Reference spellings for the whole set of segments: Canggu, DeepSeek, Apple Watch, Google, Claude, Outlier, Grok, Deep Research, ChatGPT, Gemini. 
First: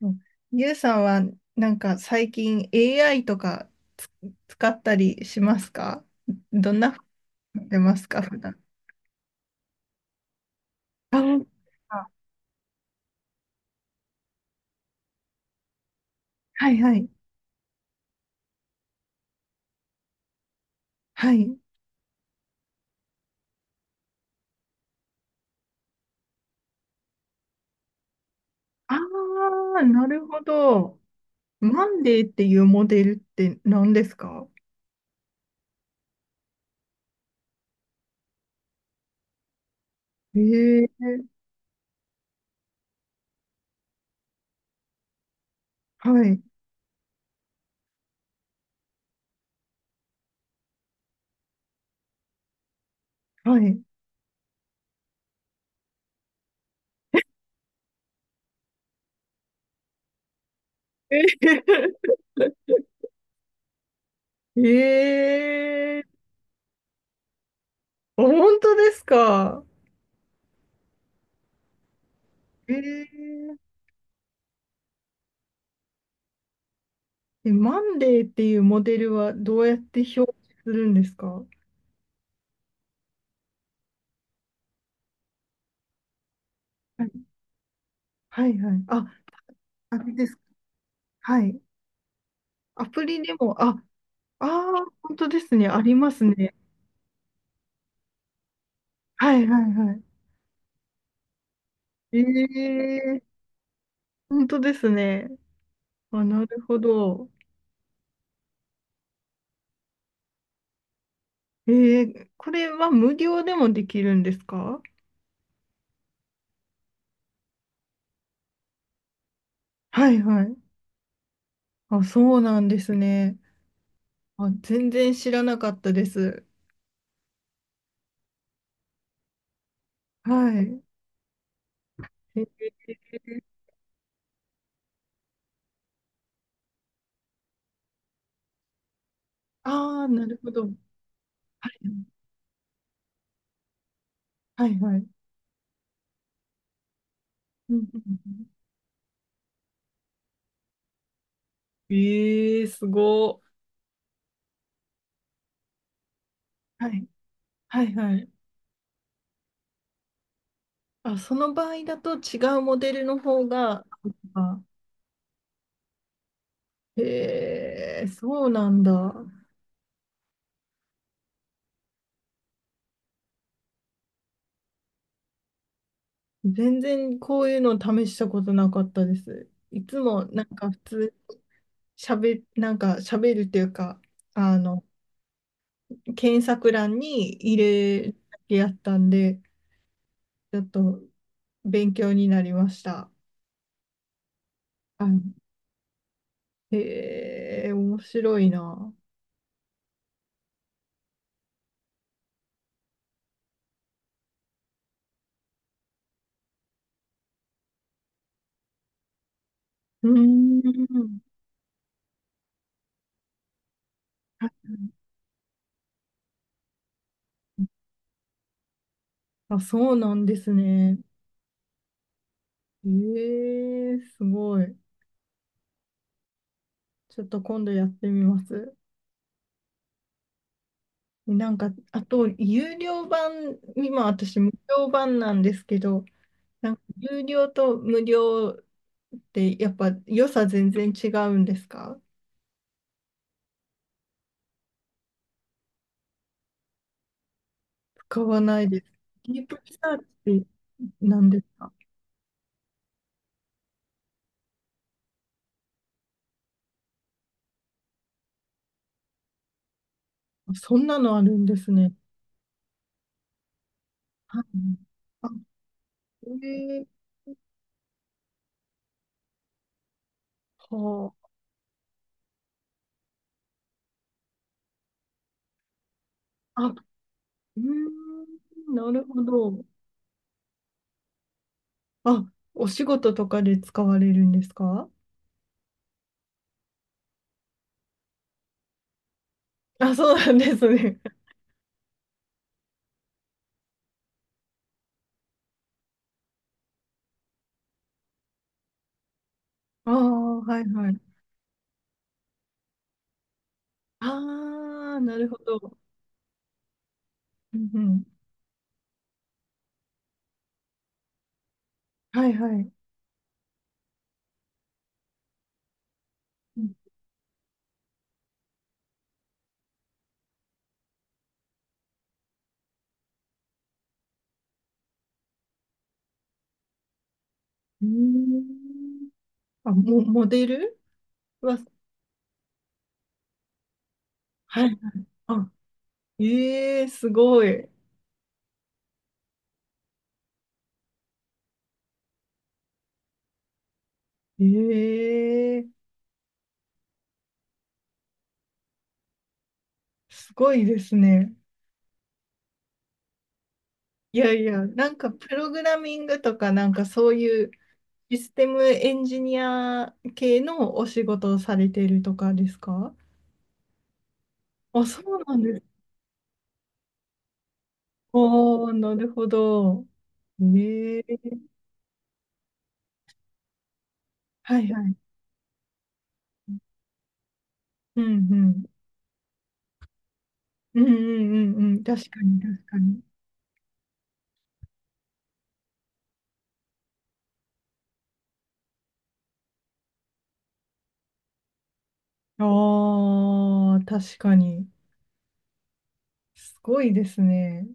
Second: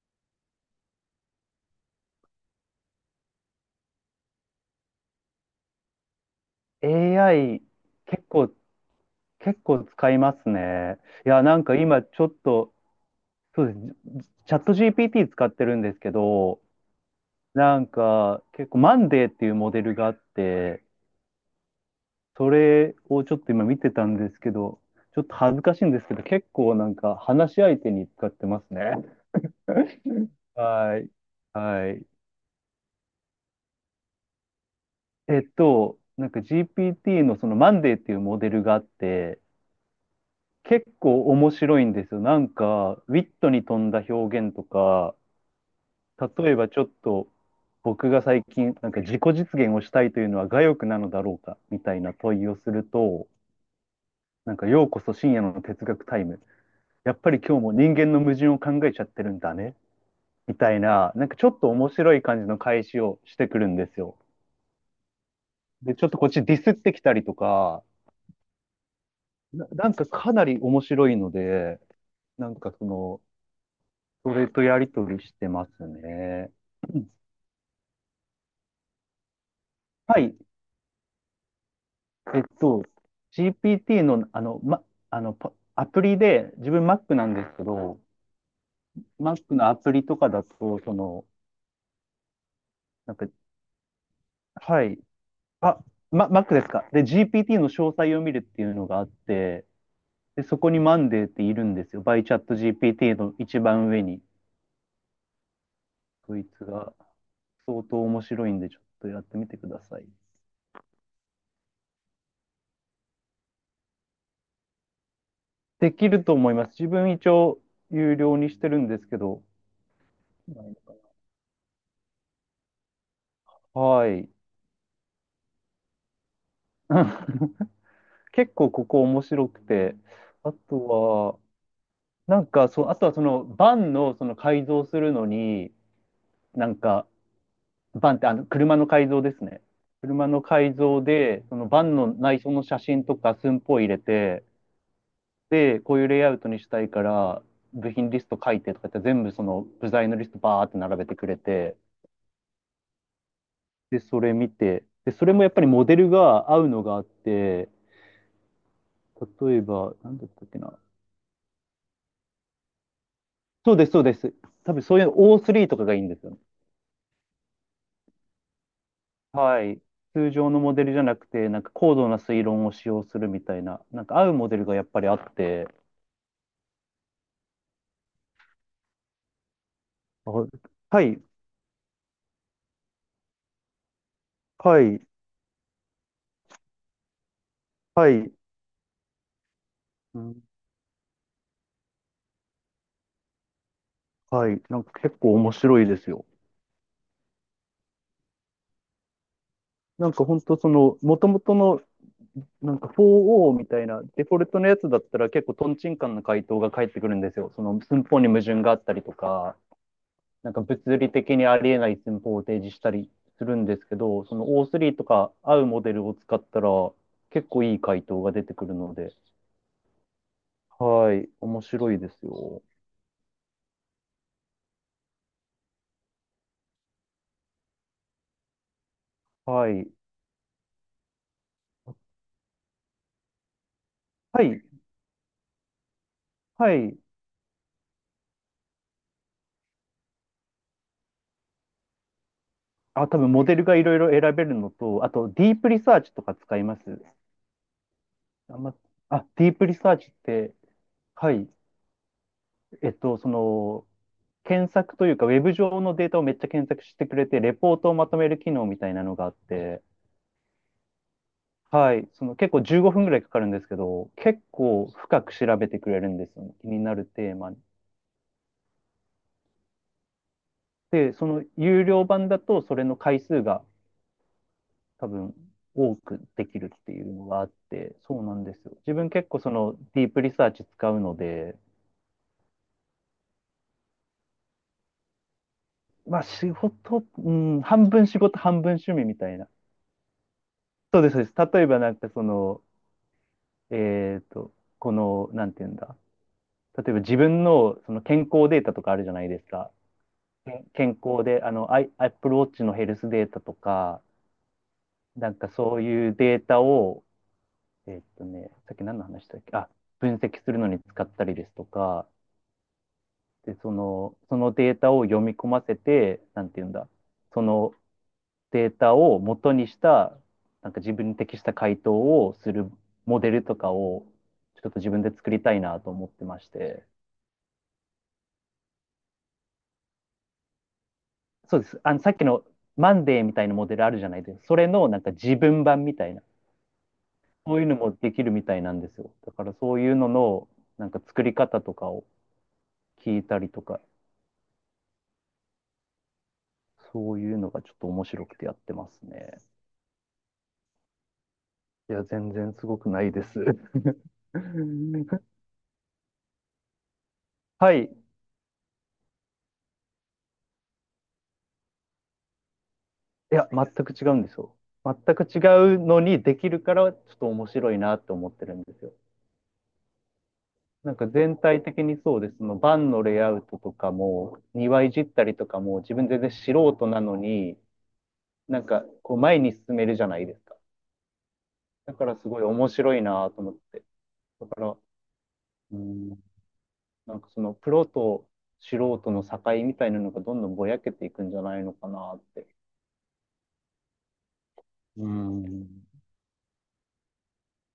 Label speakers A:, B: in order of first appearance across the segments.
A: うん。ゆうさんはなんか最近 AI とかつ使ったりしますか？どんなふうに
B: AI
A: 使ってますか
B: 結
A: 普
B: 構、
A: 段。
B: 結構使いますね。
A: あ、
B: いや、なんか今
A: あ、
B: ちょっと、そうです。チャット GPT 使ってるんですけど、
A: はいはい。
B: なんか結構マンデーっていうモデルがあって、
A: はい。
B: それをちょっと今見てたんですけど、ちょっと恥ずかしいんですけど、結構なんか話し相手に使ってますね。
A: ああ、なるほど。
B: はい。
A: マ
B: は
A: ン
B: い。
A: デーっていうモデルって何ですか？
B: なんか GPT のそのマンデーっていうモデルがあって、
A: え
B: 結
A: え、
B: 構面白いんですよ。なんか、ウィットに富んだ表現とか、
A: はい、
B: 例えばちょっと、僕が最近、なんか自己実現をしたいというのは我欲なのだろうか、みたいな問いをすると、
A: はい。
B: なんか、ようこそ深夜の哲学タイム。やっぱり今日も人間の矛盾を考えちゃってるんだね、みたいな、
A: え
B: なんかちょっと面 白い感じの返しをしてくるんですよ。で、
A: え、
B: ちょっとこっちディスってきたりとか、
A: あ、本当ですか？
B: なんかかなり面白いので、なんか
A: え、
B: その、
A: え
B: それとやりとりしてますね。うん。
A: え、マンデーっていうモデルはどうやって表
B: は
A: 示
B: い。
A: するんですか？はい
B: えっと、GPT の、パアプリで、自分 Mac なんですけど、
A: はいはい。あ、
B: Mac のアプ
A: あ
B: リ
A: れ
B: と
A: で
B: か
A: す。
B: だと、その、
A: はい。アプ
B: なん
A: リ
B: か、
A: でも、あ、ああ、
B: はい。
A: 本当ですね。あ
B: あ、
A: ります
B: ま、Mac
A: ね。
B: ですか。で、GPT の詳細を見るっていうのがあっ
A: はいは
B: て、
A: いはい。
B: で、そこにマンデーっているんですよ。バイチャット GPT
A: え
B: の
A: え、
B: 一番上に。
A: 本当ですね。あ、
B: こ
A: な
B: い
A: る
B: つ
A: ほ
B: が
A: ど。
B: 相当面白いんで、ちょっとやってみてください。
A: ええ、これは無料でもできるんですか？
B: できると思います。自分一応有料にしてるんですけど、
A: はいはい。あ、そうなんですね。
B: はい。
A: あ、全然知らなかったです。
B: 結構ここ面白くて、あ
A: はい。
B: とは、な
A: え
B: んかそう、あとはそ
A: え、
B: のバンのその改造するのに、なんか、バンってあの車の改造ですね。
A: ああ、な
B: 車
A: る
B: の
A: ほど。は
B: 改造で、そのバンの
A: い
B: 内装の写真とか寸法入れて、
A: はいはい。
B: で、こういうレイアウトにしたいから、
A: うん
B: 部
A: う
B: 品
A: ん
B: リスト
A: う
B: 書いてとか言って全部その部材のリストバーって並べてくれて、
A: ん、ええ、すご。
B: で、それ見て、で、それもやっぱりモデルが合うの
A: は
B: があっ
A: い
B: て、
A: はいはい。
B: 例えば、なんだったっけな。
A: あ、その場合だと違うモデルの方
B: そう
A: が、
B: です、そうです。
A: あ、
B: 多分そういう O3 とかがいいんですよね。
A: へえ、そうなんだ。
B: はい。通常のモデルじゃなくて、なんか高度な推論を使用するみたいな、なんか合うモデルがやっぱりあって、
A: 全然こういうの試したことなかったです。いつも
B: あ、
A: なんか普
B: は
A: 通
B: い、
A: しゃべ、なんか喋るっていうか、あ
B: は
A: の、
B: い、
A: 検索欄に入れ
B: は
A: る
B: い、
A: だけやったんで、
B: うん、
A: ちょっと勉強になりました。
B: はい、なんか結構
A: は
B: 面白いですよ。
A: い、へえ、面白いな。
B: なんか本当その、もともとの、なんか 4O みたいなデフォルトのやつだったら結構トンチンカンな回答が返ってくるんですよ。その寸法に矛盾があったりとか、
A: う
B: なん
A: ー
B: か物理
A: ん。
B: 的にありえない寸法を提示したりするんですけど、その O3 とか合うモデルを使ったら結構いい回答が出てくるので、
A: あ、そうなんですね。
B: はい、面白いですよ。
A: ええ、すごい。ちょっと今度やってみます。
B: はい。
A: なんか、あと、有料版、今私
B: は
A: 無
B: い。
A: 料版なんですけど、な
B: は
A: んか
B: い。
A: 有料と無料ってやっぱ良さ全然違うんですか？
B: あ、多分モデルがいろいろ選べるのと、あとディープリサーチとか使います。
A: 使わ
B: あ、
A: ない
B: ま、
A: です。
B: あ、
A: ディー
B: ディー
A: プ
B: プ
A: リ
B: リ
A: サ
B: サー
A: ーチ
B: チっ
A: って
B: て、
A: 何
B: は
A: です
B: い。
A: か？
B: その、検索というか、ウェブ上のデータをめっちゃ検索してくれて、レポートをまとめる機能みたいなのがあって、
A: そんなのあるんですね。
B: はい、その結構15分ぐらいかかるんですけど、
A: は
B: 結
A: い。
B: 構深
A: あ、
B: く調べてくれるんですよね、気に
A: え
B: な
A: え、
B: るテーマに。で、
A: は
B: その有料版だと、それの回数が多分多くでき
A: あ。あ、
B: る
A: う
B: っていうのがあっ
A: ー
B: て、そうなんですよ。
A: ん、な
B: 自
A: る
B: 分
A: ほ
B: 結構そ
A: ど。
B: のディープリサーチ使うので、
A: あ、お仕事とかで使われるんですか？
B: まあ仕事、うん、半分仕事、半分趣味みたいな。
A: あ、そうなんですね。
B: そうです、そうです。例えばなんかその、えっと、この、なんていうんだ。例えば自分のその健康データとかあるじゃないですか。
A: ああ、
B: け
A: はいは
B: ん健
A: い。
B: 康で、あの、Apple Watch のヘルスデータとか、
A: ああ、なる
B: なん
A: ほ
B: か
A: ど。
B: そういうデータを、
A: うんうん。
B: さっき何の話したっけあ、分析するのに使ったりですとか、
A: はいはい。
B: で、その、データを読み込ませて、なん
A: う
B: ていうん
A: ん、
B: だ、そのデータを元にした、なんか自分に適した回答をするモデルとかを、ちょっと自分で作りたいなと思ってまして。
A: うーん、あ、も、モデル
B: そ
A: は、
B: うです。あの、さっきのマンデーみたいなモデルあるじゃないですか。そ
A: は
B: れ
A: い。
B: のなんか自
A: あ、
B: 分版みたいな。
A: ええ、すご
B: そういう
A: い。
B: のもできるみたいなんですよ。だからそういうのの、なんか作り方とかを聞いたりとか、
A: ええ、
B: そういうのがちょっと面白くてやってますね。
A: すごいですね。
B: いや、全然すごくないです。
A: いやいや、なんかプログラミングとか、なんかそういう
B: はい。い
A: システムエンジニア系のお仕事をされているとかですか？
B: や、全く違うんですよ。
A: あ、
B: 全
A: そう
B: く
A: なんで
B: 違う
A: す。
B: のにできるから、ちょっと面白いなって思ってるん
A: お
B: で
A: ー、
B: すよ。
A: なるほど。
B: なん
A: え
B: か
A: え、
B: 全体的にそうです。そのバンのレイアウトとかも、
A: はい
B: 庭
A: は
B: い
A: い。
B: じったりとかも、自分全然素人なのに、
A: うんう
B: な
A: ん。
B: んかこう前に進めるじゃないですか。
A: うんうんうんうん。
B: だ
A: 確
B: から
A: か
B: す
A: に
B: ごい
A: 確
B: 面
A: か
B: 白
A: に。
B: いなと思って。だから、うん、なんかそのプロと素人の境みたいなのがどんどんぼやけていくんじゃないのかなって。
A: ああ、確かに。
B: うん。
A: すごいですね。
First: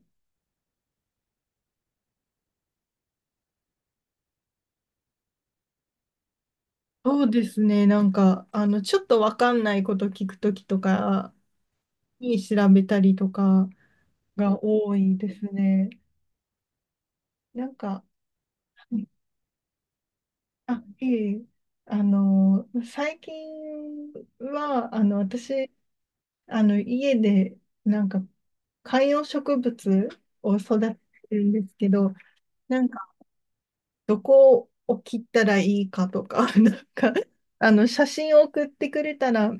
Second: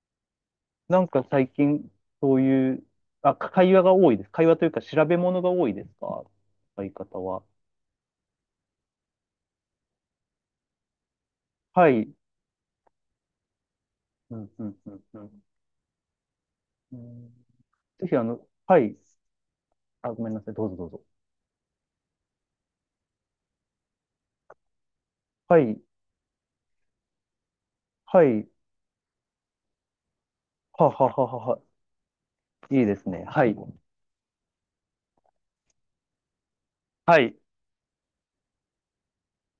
B: なんか最近、そういう、会話が多いです。会話というか調べ物が多いですか、相方
A: そう
B: は。
A: ですね。なんか、あの、ちょっとわかんないこと聞くときとか
B: はい。
A: に調べたりとか
B: うん、
A: が
B: うん、う
A: 多
B: ん、
A: い
B: う
A: で
B: ん。
A: すね。
B: うん。
A: なんか、
B: ぜひ、あの、はい。あ、ごめんなさい。どうぞ
A: あ、
B: どうぞ。
A: いえ、あの、最近は、あの、
B: は
A: 私、
B: い。
A: あの、家で、なん
B: は
A: か、
B: い。
A: 観葉植物を育
B: は
A: て
B: はは
A: て
B: は
A: るん
B: は。
A: ですけど、な
B: いい
A: ん
B: ですね。はい。
A: どこを切ったらいいかとか、なんか、
B: はい。
A: あの、写真を送ってくれたら、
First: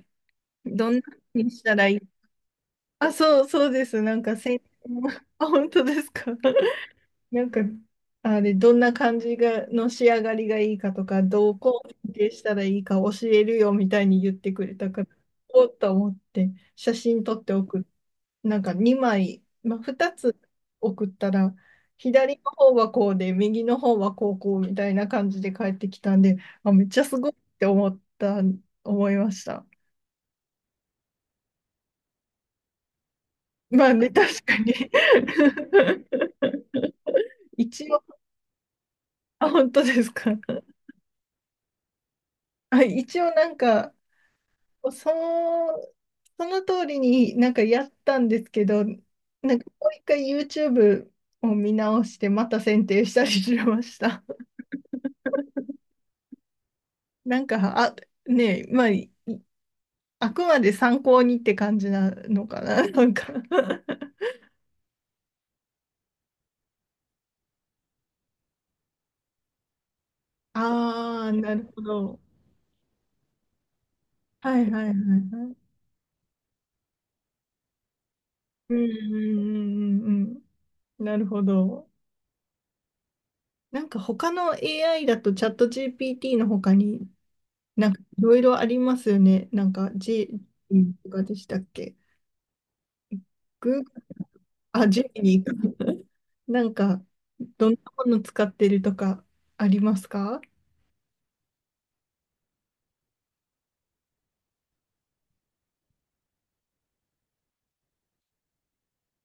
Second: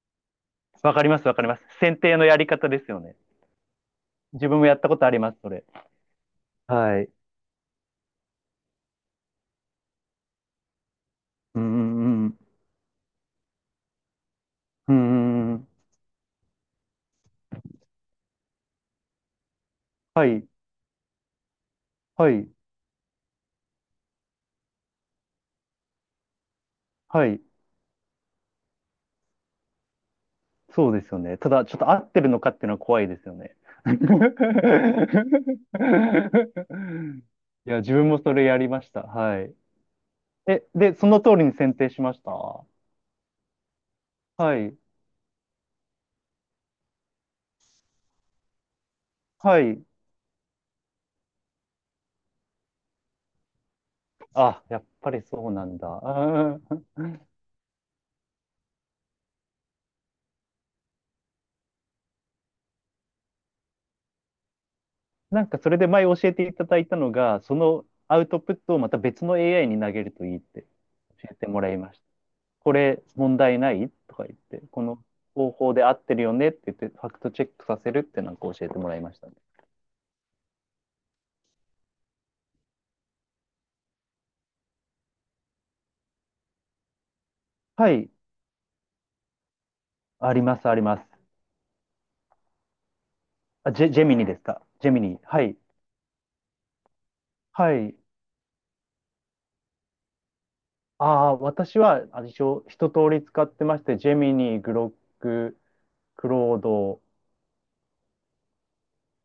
A: ど
B: わ
A: ん
B: か
A: な
B: ります、わか
A: 風
B: り
A: に
B: ま
A: し
B: す。
A: たらい
B: 選
A: い、
B: 定のやり方ですよ
A: あ、
B: ね。
A: そう、そうです。なんか、
B: 自分もやったことあり ます、
A: あ、
B: それ。
A: 本当ですか。
B: はい。
A: なんか、あれ、どんな感じが、の仕上がりがいいかとか、どう
B: うんう
A: こを設
B: んう
A: 定
B: ん。
A: したらいいか教えるよみたいに言ってくれた
B: うん
A: から、
B: うんう
A: お
B: ん。
A: っと思って、写真撮ってなんか2枚、まあ、2
B: は
A: つ
B: い。
A: 送ったら、
B: は
A: 左の
B: い。
A: 方はこうで、右の方はこうこうみたいな感じで帰ってきたんで、あ、めっちゃす
B: は
A: ごいっ
B: い。
A: て思った、思いました。
B: そうですよね。ただ、ちょっと合ってるのかっていうのは怖いですよね。
A: まあ ね、確かに。
B: いや、
A: 一
B: 自
A: 応、
B: 分もそれやりました。は
A: あ、
B: い。
A: 本当ですか。
B: え、で、その通りに選定しました。は
A: あ、一応なんか、
B: い。
A: その、その通りになんかやったんですけど、なん
B: は
A: か
B: い。
A: もう一回 YouTube を見直して、また選定したりしました。
B: あ、やっぱりそうなんだ。うん。
A: なんか、あ、ねえ、まあ、あくまで参考にって感じなのかな、なんか。
B: なんかそれで前教えていただいたのが、そのアウトプットをまた別の AI に投げるといいって
A: あ
B: 教
A: あ、
B: えて
A: な
B: も
A: る
B: らい
A: ほ
B: ました。
A: ど。
B: これ問題ないとか言っ
A: は
B: て、
A: いは
B: こ
A: いはい
B: の
A: は
B: 方
A: い。
B: 法で合ってるよねって言って、ファクトチェックさせるってなんか教え
A: う
B: て
A: んう
B: もらいましたね。
A: んうんうんうん。なるほど。なんか他の AI だとチャット GPT の他にな
B: は
A: んか
B: い、
A: いろいろありますよね。なんか
B: あ
A: G
B: ります、あります。
A: とかでしたっけ？
B: あ、ジェ、ジ
A: Google、
B: ェミニですか。
A: あ、
B: ジェミ
A: ジェ
B: ニ。
A: ミ
B: は
A: ニーか。
B: い、
A: なんかど
B: は
A: んな
B: い。
A: もの使ってるとかありますか？
B: ああ、私は、あ、一応、一通り使ってまして、ジェミニ、グロック、クロード、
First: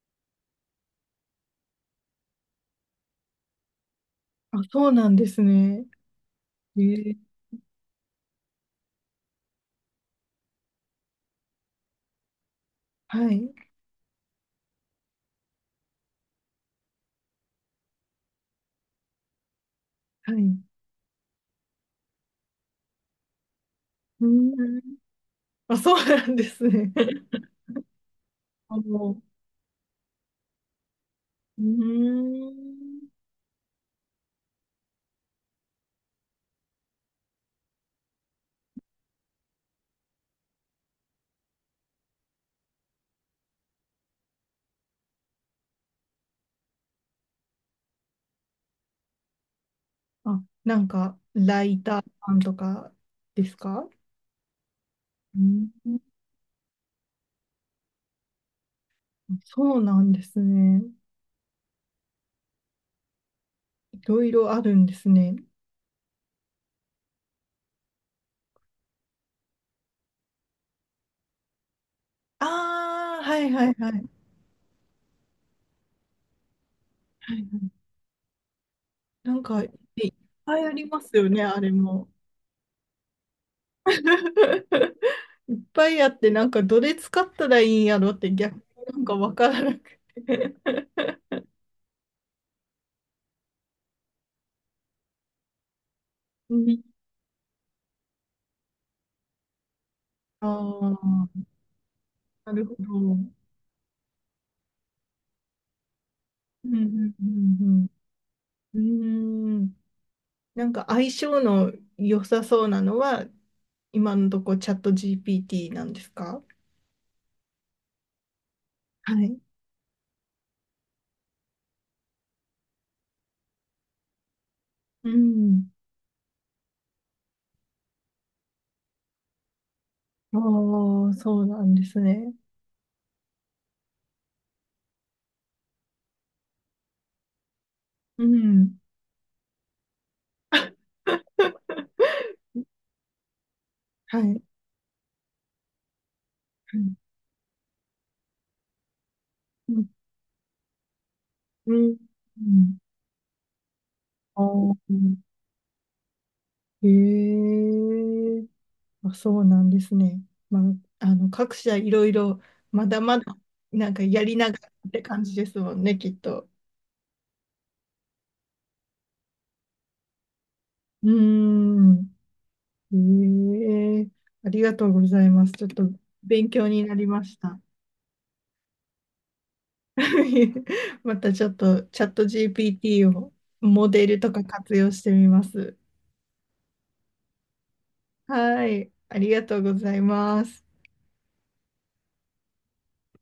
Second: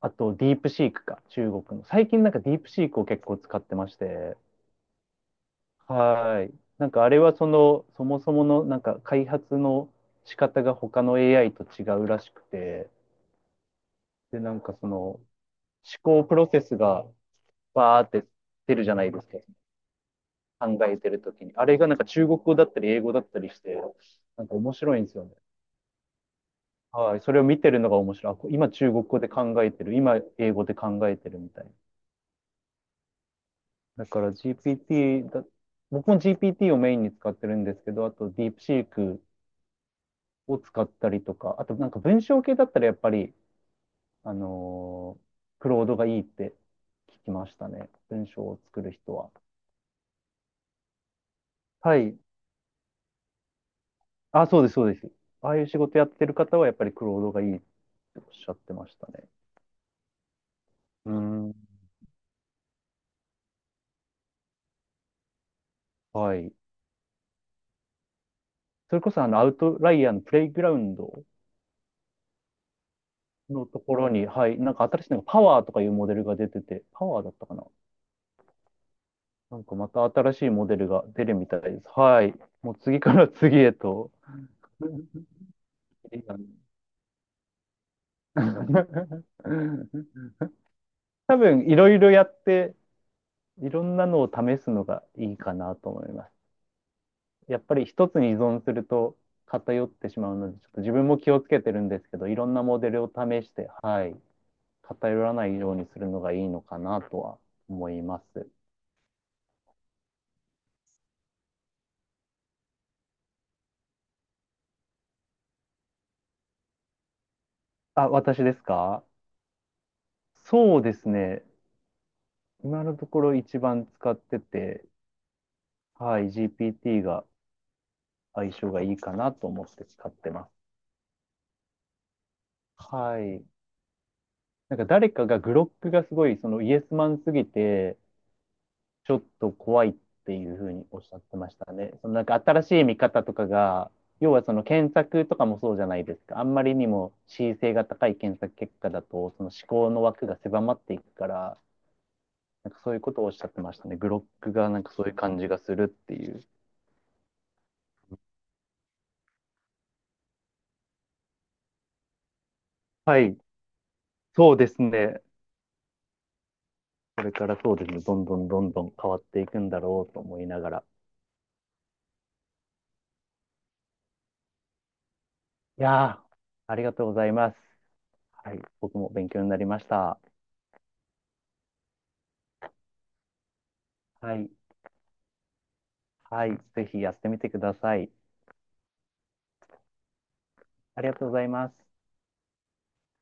B: あと、ディープシークか、中国の。最近なんかディープシークを結構使ってまして、
A: あ、そうなんですね。
B: はい。
A: え
B: なんかあ
A: ー、
B: れはその、そもそものなんか開発の仕方が他の AI と違うらしくて、
A: はい。
B: で、なんかその思考プロセスがバーって出るじゃないですか。
A: はい。う
B: 考えてるときに。あれがなんか中国語だったり英語だったりして、
A: ー
B: なんか面
A: ん、
B: 白いんですよね。
A: あ、そうなんですね。
B: はい。それを 見てるのが面白い。今
A: あ
B: 中国語
A: の、
B: で考えてる。今英語で考えてるみた
A: うー
B: い
A: ん。
B: な。だから GPT だ、僕も GPT をメインに使ってるんですけど、あとディープシークを使ったりとか、あとなんか文章系だったらやっぱり、あのークロードがいいって聞きましたね。文章を作る人は。
A: あ、なんか、ライ
B: は
A: ター
B: い。
A: さんとかですか？う
B: あ、そうです、そうです。ああいう仕事
A: ん。
B: やってる方はやっぱりクロードがいいっておっしゃってましたね。
A: そうなんですね。
B: うん。
A: いろいろあるんですね。
B: はい。それこそあのアウトライアーのプレイグラウンド
A: ああ、はいは
B: の
A: い
B: と
A: は
B: ころ
A: い。
B: に、はい、なんか新しいのがパワーとかいうモデルが出てて、パワーだっ
A: はいは
B: たかな。
A: い、なん
B: な
A: か、
B: ん
A: いっ
B: かまた新しい
A: ぱい
B: モ
A: あ
B: デ
A: り
B: ル
A: ま
B: が
A: す
B: 出
A: よ
B: る
A: ね、
B: み
A: あ
B: たい
A: れ
B: です。
A: も。
B: はい。もう次から次へと。
A: いっぱいあって、なんか、どれ使ったらいいんやろって逆になんかわ からなくて。
B: 多分いろいろやって、いろんなのを試すのがいいかなと思います。
A: うん、
B: やっぱり一つに依存すると偏ってしまう
A: あ
B: ので、ちょっと自分も気を
A: あ、
B: つけてるんですけど、いろ
A: な
B: んな
A: るほ
B: モデ
A: ど。
B: ルを
A: うん
B: 試して、はい、偏らないようにするのがいいの
A: う
B: かな
A: ん
B: と
A: う
B: は
A: ん
B: 思います。
A: うん。うーん。なんか相性の良さそうなのは、今のとこチャット GPT なんですか？
B: あ、私ですか。
A: はい。
B: そうですね。今のところ一番使ってて、
A: うん。
B: はい、GPT が相性がいいかなと思って使って
A: あ
B: ます。
A: あ、そうなんですね。
B: はい。なんか誰かがグロックがすごい、そのイエスマンすぎて、
A: うん。
B: ちょっと怖いっていうふうにおっしゃってました ね。そのなんか新しい見方とかが、
A: はい。
B: 要
A: は
B: はそ
A: い、
B: の検索とかもそうじゃないですか。あんまりにも恣意性が高い検索結果だと、その思
A: うん。
B: 考の枠が狭まっていくから、
A: うん。う
B: なん
A: ん、
B: かそういうことをおっしゃってましたね。グロッ
A: あ
B: クが
A: ー、
B: なんかそういう感じがするっていう。
A: へえ。あ、そうなんですね。まあ、あの、各社いろいろ、まだま
B: は
A: だ、
B: い、
A: なんかやりな
B: そう
A: が
B: で
A: ら
B: す
A: って
B: ね。
A: 感じですもんね、きっと。
B: これからそうですね。どんどんどんどん変わっていくんだろうと思いながら。
A: うーん。ええ、ありがとうございます。ちょっ
B: い
A: と
B: やー、
A: 勉強
B: あり
A: に
B: が
A: な
B: と
A: り
B: うご
A: ま
B: ざい
A: し
B: ます。
A: た。
B: はい、僕も勉強になりました。
A: またちょっとチャット GPT をモデルと
B: は
A: か
B: い、
A: 活用してみます。
B: はい、ぜひやってみてください。
A: はい、ありがとうございます。
B: ありがとうございます。